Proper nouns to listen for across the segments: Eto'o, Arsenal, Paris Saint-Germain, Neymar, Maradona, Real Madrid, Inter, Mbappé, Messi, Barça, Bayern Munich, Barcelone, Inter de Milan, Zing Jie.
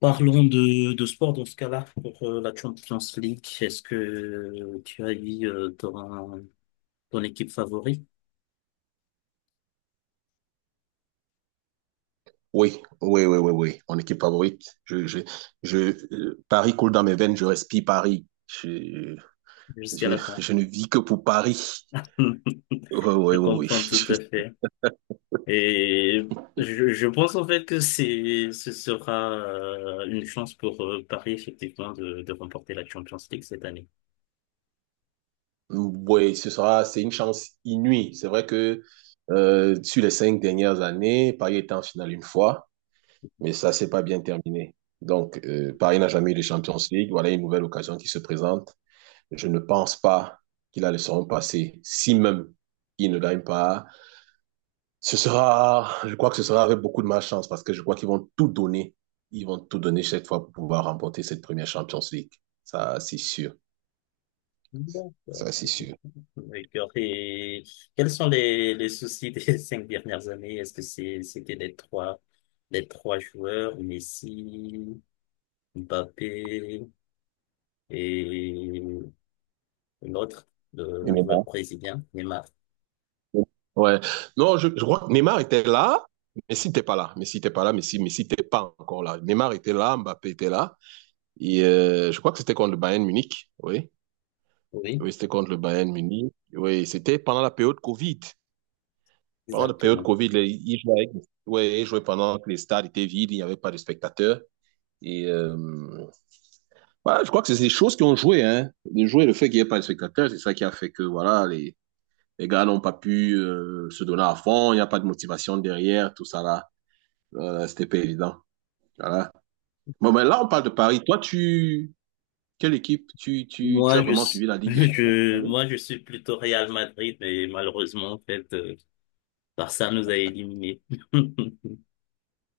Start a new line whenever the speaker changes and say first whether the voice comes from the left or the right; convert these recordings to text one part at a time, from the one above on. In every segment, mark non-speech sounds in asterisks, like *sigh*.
left: Parlons de sport dans ce cas-là pour la Champions League. Est-ce que tu as eu ton équipe favorite
right: Oui, oui, oui, oui, oui. Mon équipe favorite. Je, Paris coule dans mes veines, je respire Paris.
left: jusqu'à
right: Je,
left: la fin?
right: je ne vis que pour Paris.
left: *laughs*
right: Oui, oui,
left: Je
right: oui,
left: comprends tout
right: oui.
left: à
right: *laughs*
left: fait. Et je pense en fait que c'est ce sera une chance pour Paris effectivement de remporter la Champions League cette année.
right: Oui, ce sera, c'est une chance inouïe. C'est vrai que sur les cinq dernières années, Paris était en finale une fois, mais ça s'est pas bien terminé. Donc, Paris n'a jamais eu de Champions League. Voilà une nouvelle occasion qui se présente. Je ne pense pas qu'il a le seront passer. Si même il ne gagne pas, ce sera, je crois que ce sera avec beaucoup de malchance parce que je crois qu'ils vont tout donner. Ils vont tout donner cette fois pour pouvoir remporter cette première Champions League. Ça, c'est sûr.
left: D'accord,
right: Ça, c'est
left: c'est
right: sûr.
left: possible. D'accord. Et quels sont les soucis des *laughs* 5 dernières années? Est-ce que c'était les trois joueurs, Messi, Mbappé et l'autre, le,
right: Et
left: le joueur
right: Neymar?
left: brésilien, Neymar?
right: Ouais. Non, je crois que Neymar était là, mais si t'es pas là. Mais si t'es pas là, mais si t'es pas encore là. Neymar était là, Mbappé était là. Et je crois que c'était contre le Bayern Munich. Oui.
left: Oui,
right: Oui, c'était contre le Bayern Munich. Oui, c'était pendant la période Covid. Pendant la période
left: exactement.
right: Covid, ils jouaient, ouais, ils jouaient pendant que les stades étaient vides, il n'y avait pas de spectateurs. Et voilà, je crois que c'est des choses qui ont joué, hein. Les jouets, le fait qu'il n'y ait pas de spectateurs, c'est ça qui a fait que voilà, les gars n'ont pas pu se donner à fond, il n'y a pas de motivation derrière, tout ça là. C'était pas évident. Voilà. Bon, mais là, on parle de Paris. Toi, tu. Quelle équipe tu as vraiment suivi la
left: *laughs*
right: Ligue des
left: Je,
right: Champions?
left: moi, je suis plutôt Real Madrid, mais malheureusement, en fait, Barça nous a éliminés. *laughs*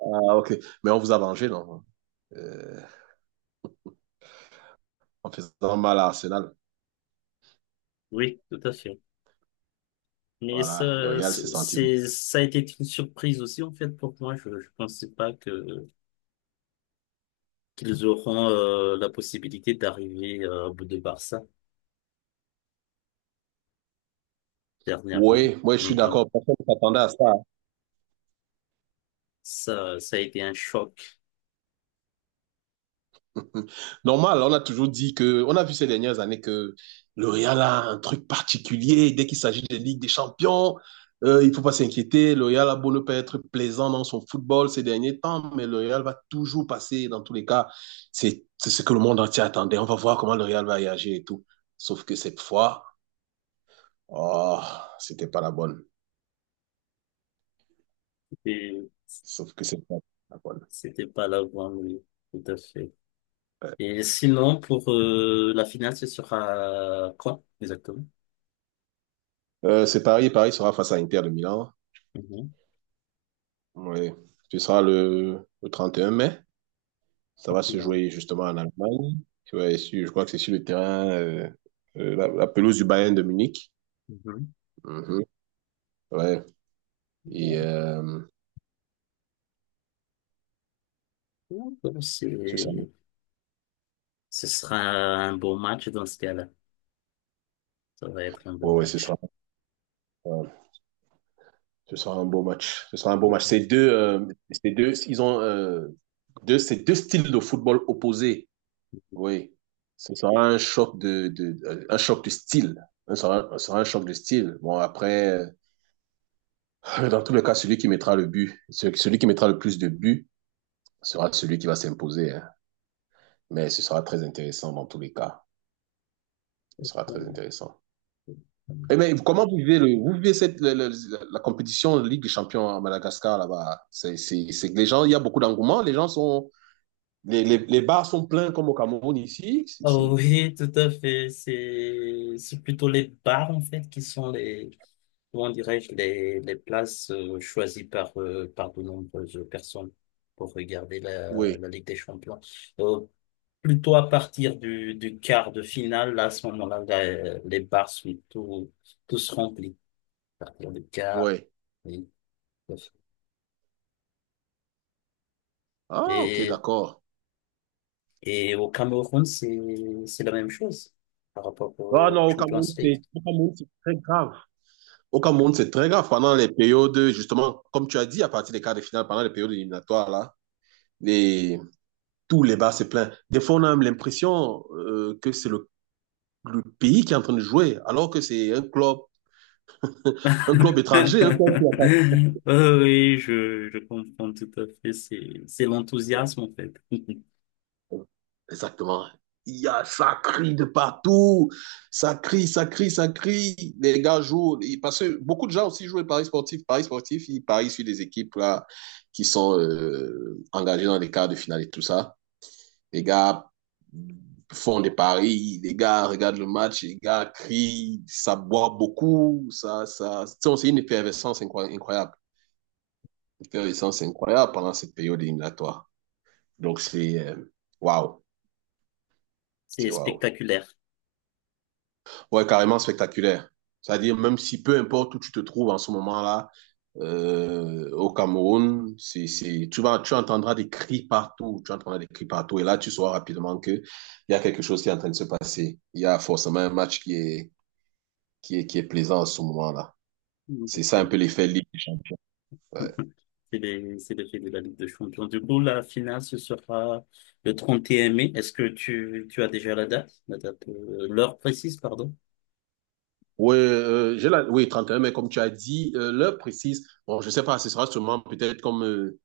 right: Ah, ok. Mais on vous a vengé, non? Euh, En faisant mal à Arsenal.
left: Oui, tout à fait. Mais
right: Voilà, le
left: ça,
right: Real s'est senti.
left: c'est, ça a été une surprise aussi, en fait, pour moi. Je ne pensais pas que qu'ils auront la possibilité d'arriver au bout de Barça dernièrement.
right: Oui, moi, je suis
left: Mhm.
right: d'accord. Personne ne s'attendait à ça.
left: Ça a été un choc.
right: Mm. Normal, on a toujours dit que, on a vu ces dernières années que le Real a un truc particulier. Dès qu'il s'agit de Ligue des Champions, il ne faut pas s'inquiéter. Le Real a beau ne pas être plaisant dans son football ces derniers temps, mais le Real va toujours passer. Dans tous les cas, c'est ce que le monde entier attendait. On va voir comment le Real va réagir et tout. Sauf que cette fois, oh, c'était pas la bonne.
left: Et
right: Sauf que c'est pas la bonne.
left: c'était pas là avant, oui, tout à fait.
right: Ouais.
left: Et sinon, pour la finale, ce sera quand exactement?
right: C'est Paris. Paris sera face à Inter de Milan.
left: Mhm.
right: Ouais. Ce sera le 31 mai. Ça va se
left: Bien.
right: jouer justement en Allemagne. Ouais, je crois que c'est sur le terrain, la pelouse du Bayern de Munich.
left: Mhm.
right: Mhm. Ouais. Et
left: Donc,
right: ce sera,
left: ce sera un beau match dans ce cas-là. Ça va être un beau
right: oh, ouais,
left: match.
right: euh, ce sera un beau match. Ce sera un beau match. Ils ont ces deux styles de football opposés. Oui. Ce sera un choc un choc de style. Ce sera un choc de style. Bon, après, *laughs* dans tous les cas, celui qui mettra le plus de buts sera celui qui va s'imposer, hein. Mais ce sera très intéressant dans tous les cas. Ce sera très intéressant.
left: Mhm.
right: Et mais comment vous vivez, vous vivez la compétition de Ligue des Champions à Madagascar là-bas? C'est que les gens, il y a beaucoup d'engouement. Les gens sont, les bars sont pleins comme au Cameroun ici.
left: Ah oui, *laughs* tout à fait. C'est plutôt les bars, en fait, qui sont comment dirais-je, les places choisies par de nombreuses personnes pour regarder la,
right: Oui,
left: la Ligue des Champions. Euh, plutôt à partir du quart de finale, là, à ce moment-là, les bars sont tous remplis. À partir du quart,
right: oui.
left: oui. Tout à
right: Ah, ok,
left: fait.
right: d'accord.
left: Et au Cameroun, c'est la même chose par rapport
right: Ah
left: au
right: non,
left: Champions League.
right: Au Cameroun, c'est très grave. Au Cameroun, c'est très grave. Pendant les périodes, justement, comme tu as dit, à partir des quarts de finale, pendant les périodes éliminatoires, les, tous les bars, c'est plein. Des fois, on a même l'impression que c'est le pays qui est en train de jouer, alors que c'est un club, *laughs* un club
left: *laughs*
right: étranger, un club qui a pas.
left: Oh oui, je comprends tout à fait. C'est l'enthousiasme, en fait. *laughs*
right: Exactement. Il y a, ça crie de partout, ça crie. Les gars jouent, parce que beaucoup de gens aussi jouent le Paris sportifs, ils parient sur des équipes là, qui sont engagées dans les quarts de finale et tout ça. Les gars font des paris, les gars regardent le match, les gars crient, ça boit beaucoup, c'est une effervescence incroyable. Intéressant, c'est incroyable pendant cette période éliminatoire. Donc, c'est waouh,
left: C'est
right: c'est waouh.
left: spectaculaire.
right: Ouais, carrément spectaculaire. C'est-à-dire, même si peu importe où tu te trouves en ce moment-là, au Cameroun, tu vas, tu entendras des cris partout, tu entendras des cris partout, et là, tu sauras rapidement que il y a quelque chose qui est en train de se passer. Il y a forcément un match qui est plaisant en ce moment-là.
left: Donc,
right: C'est ça un
left: euh,
right: peu l'effet Ligue des Champions. Ouais.
left: c'est les faits de la Ligue des Champions. Du coup, la finale, ce sera le 31 mai. Est-ce que tu as déjà la date? La date, l'heure précise, pardon?
right: Oui, j'ai la... oui, 31 mais comme tu as dit, l'heure précise, bon, je sais pas, ce sera sûrement peut-être comme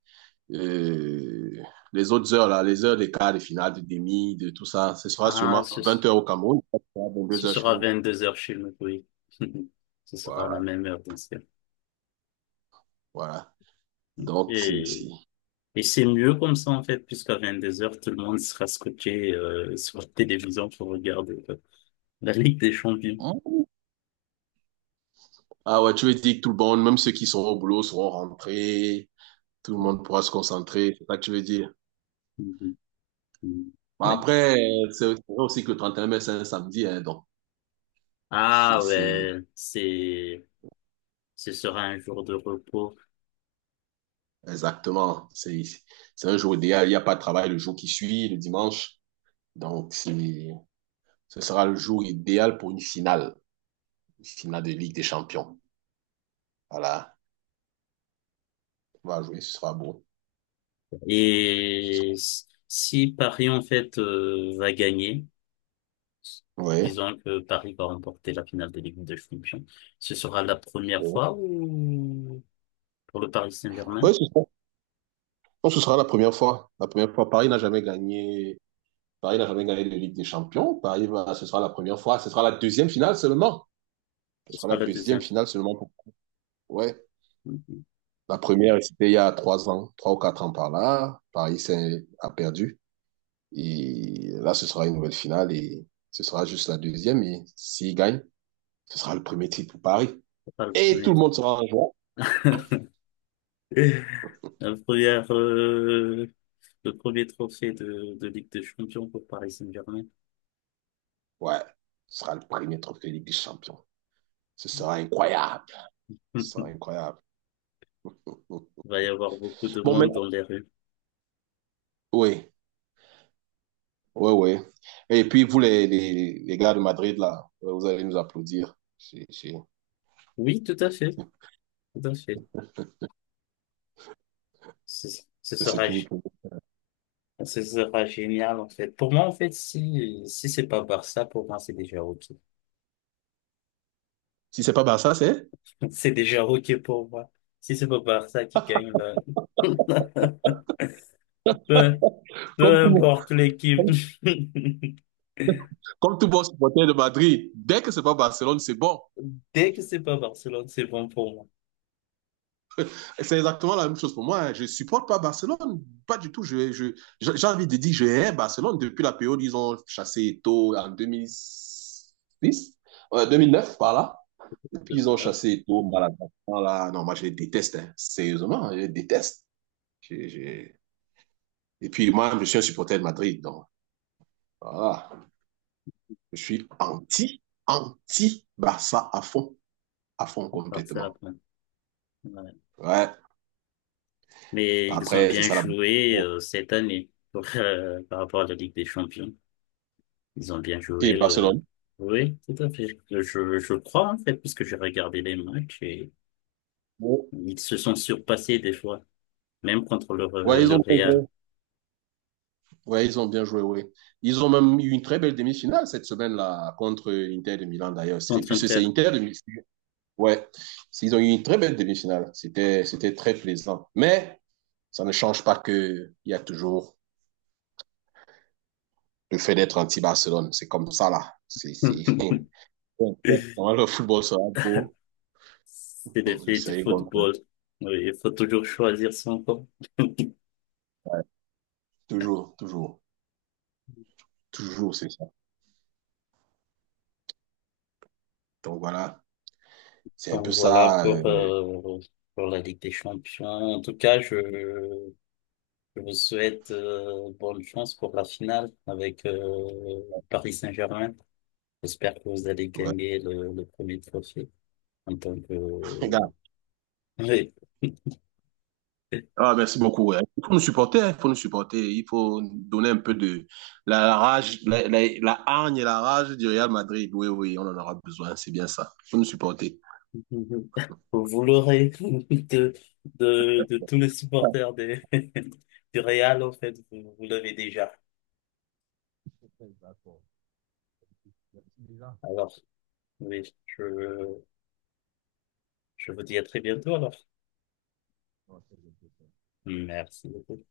right: euh, les autres heures, là, les heures des quarts, des finales, des demi, de tout ça. Ce sera
left: Ah,
right: sûrement
left: ce,
right: 20 heures au Cameroun, deux
left: ce
right: heures chez
left: sera
right: vous.
left: 22 heures chez nous, oui. *laughs* Ce sera à la
right: Voilà,
left: même heure, bien sûr.
right: voilà. Donc, c'est
left: Et
right: ici.
left: Et c'est mieux comme ça, en fait, puisqu'à 2 heures tout le monde sera scotché sur la télévision pour regarder la Ligue des Champions.
right: Hein? Ah ouais, tu veux dire que tout le monde, même ceux qui sont au boulot, seront rentrés, tout le monde pourra se concentrer, c'est ça que tu veux dire.
left: Mhm. Mhm.
right: Bon,
left: Ouais.
right: après, c'est vrai aussi que le 31 mai, c'est un samedi, hein, donc c'est
left: Ah
right: c'est-
left: ouais, ce sera un jour de repos.
right: exactement. C'est un jour idéal. Il n'y a pas de travail le jour qui suit, le dimanche. Donc, c'est, ce sera le jour idéal pour une finale de Ligue des Champions. Voilà, on va jouer, ce sera beau. Ce sera...
left: Et si Paris, en fait, va gagner,
right: Ouais,
left: disons que Paris va remporter la finale de Ligue des Champions, ce sera la première
right: ouais.
left: fois ou pour le Paris Saint-Germain,
right: Ouais, ce sera... non, ce sera la première fois. La première fois, Paris n'a jamais gagné. Paris n'a jamais gagné de Ligue des Champions. Ce sera la première fois. Ce sera la deuxième finale seulement. Ce
left: ce
right: sera
left: sera
right: la
left: la
right: deuxième
left: deuxième.
right: finale seulement pour. Ouais.
left: Mhm.
right: La première, c'était il y a trois ans, trois ou quatre ans par là. A perdu. Et là, ce sera une nouvelle finale et ce sera juste la deuxième. Et s'il gagne, ce sera le premier titre pour Paris.
left: Ce sera le
right: Et tout
left: premier.
right: le monde sera en joie.
left: *laughs* La première, euh, le premier trophée de Ligue des Champions pour Paris Saint-Germain.
right: Ouais, ce sera le premier trophée Ligue des Champions. Ce sera incroyable.
left: *laughs*
right: Ce sera
left: Il
right: incroyable.
left: va y avoir beaucoup de
right: Bon, mais
left: monde dans les rues.
right: oui, oui, oui. Et puis, vous, les gars de Madrid, là, vous allez nous applaudir.
left: Oui, tout à fait, tout à fait. Ce ce
right: C'est ce
left: sera,
right: que vous
left: gé-
right: pouvez.
left: ce sera génial, en fait. Pour moi, en fait, si c'est pas Barça, pour moi, c'est déjà OK.
right: Si c'est pas Barça, c'est
left: *laughs* C'est déjà OK pour moi. Si c'est pas Barça qui gagne, là, *laughs* peu,
right: comme
left: peu
right: tout,
left: importe l'équipe.
right: comme,
left: *laughs*
right: comme tout bon supporter de Madrid. Dès que c'est pas Barcelone, c'est bon.
left: Dès que c'est pas Barcelone, c'est bon pour moi.
right: C'est exactement la même chose pour moi, hein. Je ne supporte pas Barcelone, pas du tout. je, j'ai envie de dire que je hais Barcelone depuis la période où ils ont chassé Eto'o en 2006, 2009 par là. Depuis, ils ont
left: 2009,
right: chassé Eto'o, Maradona. Là. Non, moi, je les déteste, hein. Sérieusement, je les déteste. J'ai- j'ai- Et puis, moi, je suis un supporter de Madrid. Donc, voilà. Je suis anti, anti-Barça à fond
left: Barça,
right: complètement.
left: après. Ouais.
right: Ouais.
left: Mais ils ont
right: Après, c'est
left: bien
right: ça la.
left: joué
right: Bon.
left: cette année pour, par rapport à la Ligue des Champions. Ils ont bien
right: Qui est
left: joué le...
right: Barcelone?
left: Oui, tout à fait. Je crois en fait, puisque j'ai regardé les matchs et
right: Bon.
left: ils se sont surpassés des fois, même contre le, euh,
right: Ouais, ils
left: le
right: ont.
left: Real,
right: besoin Ouais, ils ont bien joué, oui. Ils ont même eu une très belle demi-finale cette semaine-là contre Inter de Milan d'ailleurs. Et
left: contre
right: puis c'est
left: Inter.
right: Inter de Milan. Ouais, ils ont eu une très belle demi-finale. C'était très plaisant. Mais ça ne change pas que il y a toujours le fait d'être anti-Barcelone. C'est comme ça là. C'est
left: *laughs*
right: *laughs* quand le football sera beau,
left: C'est des
right: hum, je
left: faits du
right: serai contre eux.
left: football. Oui, il faut toujours choisir son camp.
right: Toujours, toujours, toujours, c'est ça. Donc voilà, c'est un peu
left: Donc voilà
right: ça.
left: pour, euh, pour la Ligue des Champions. En tout cas, je vous souhaite bonne chance pour la finale avec Paris Saint-Germain. J'espère que vous allez
right: Ouais.
left: gagner le premier trophée en tant que...
right: *laughs*
left: Oui, *laughs*
right: Ah, merci beaucoup, ouais. Il faut nous supporter, hein, il faut nous supporter. Il faut donner un peu de la rage, la hargne et la rage du Real Madrid. Oui, oui, on en aura besoin, c'est bien ça. Il faut nous supporter.
left: vous l'aurez *laughs* de, de tous les supporters des, *laughs* du Real, en fait, vous l'avez déjà. Alors, oui, je vous dis à très bientôt alors. Merci beaucoup.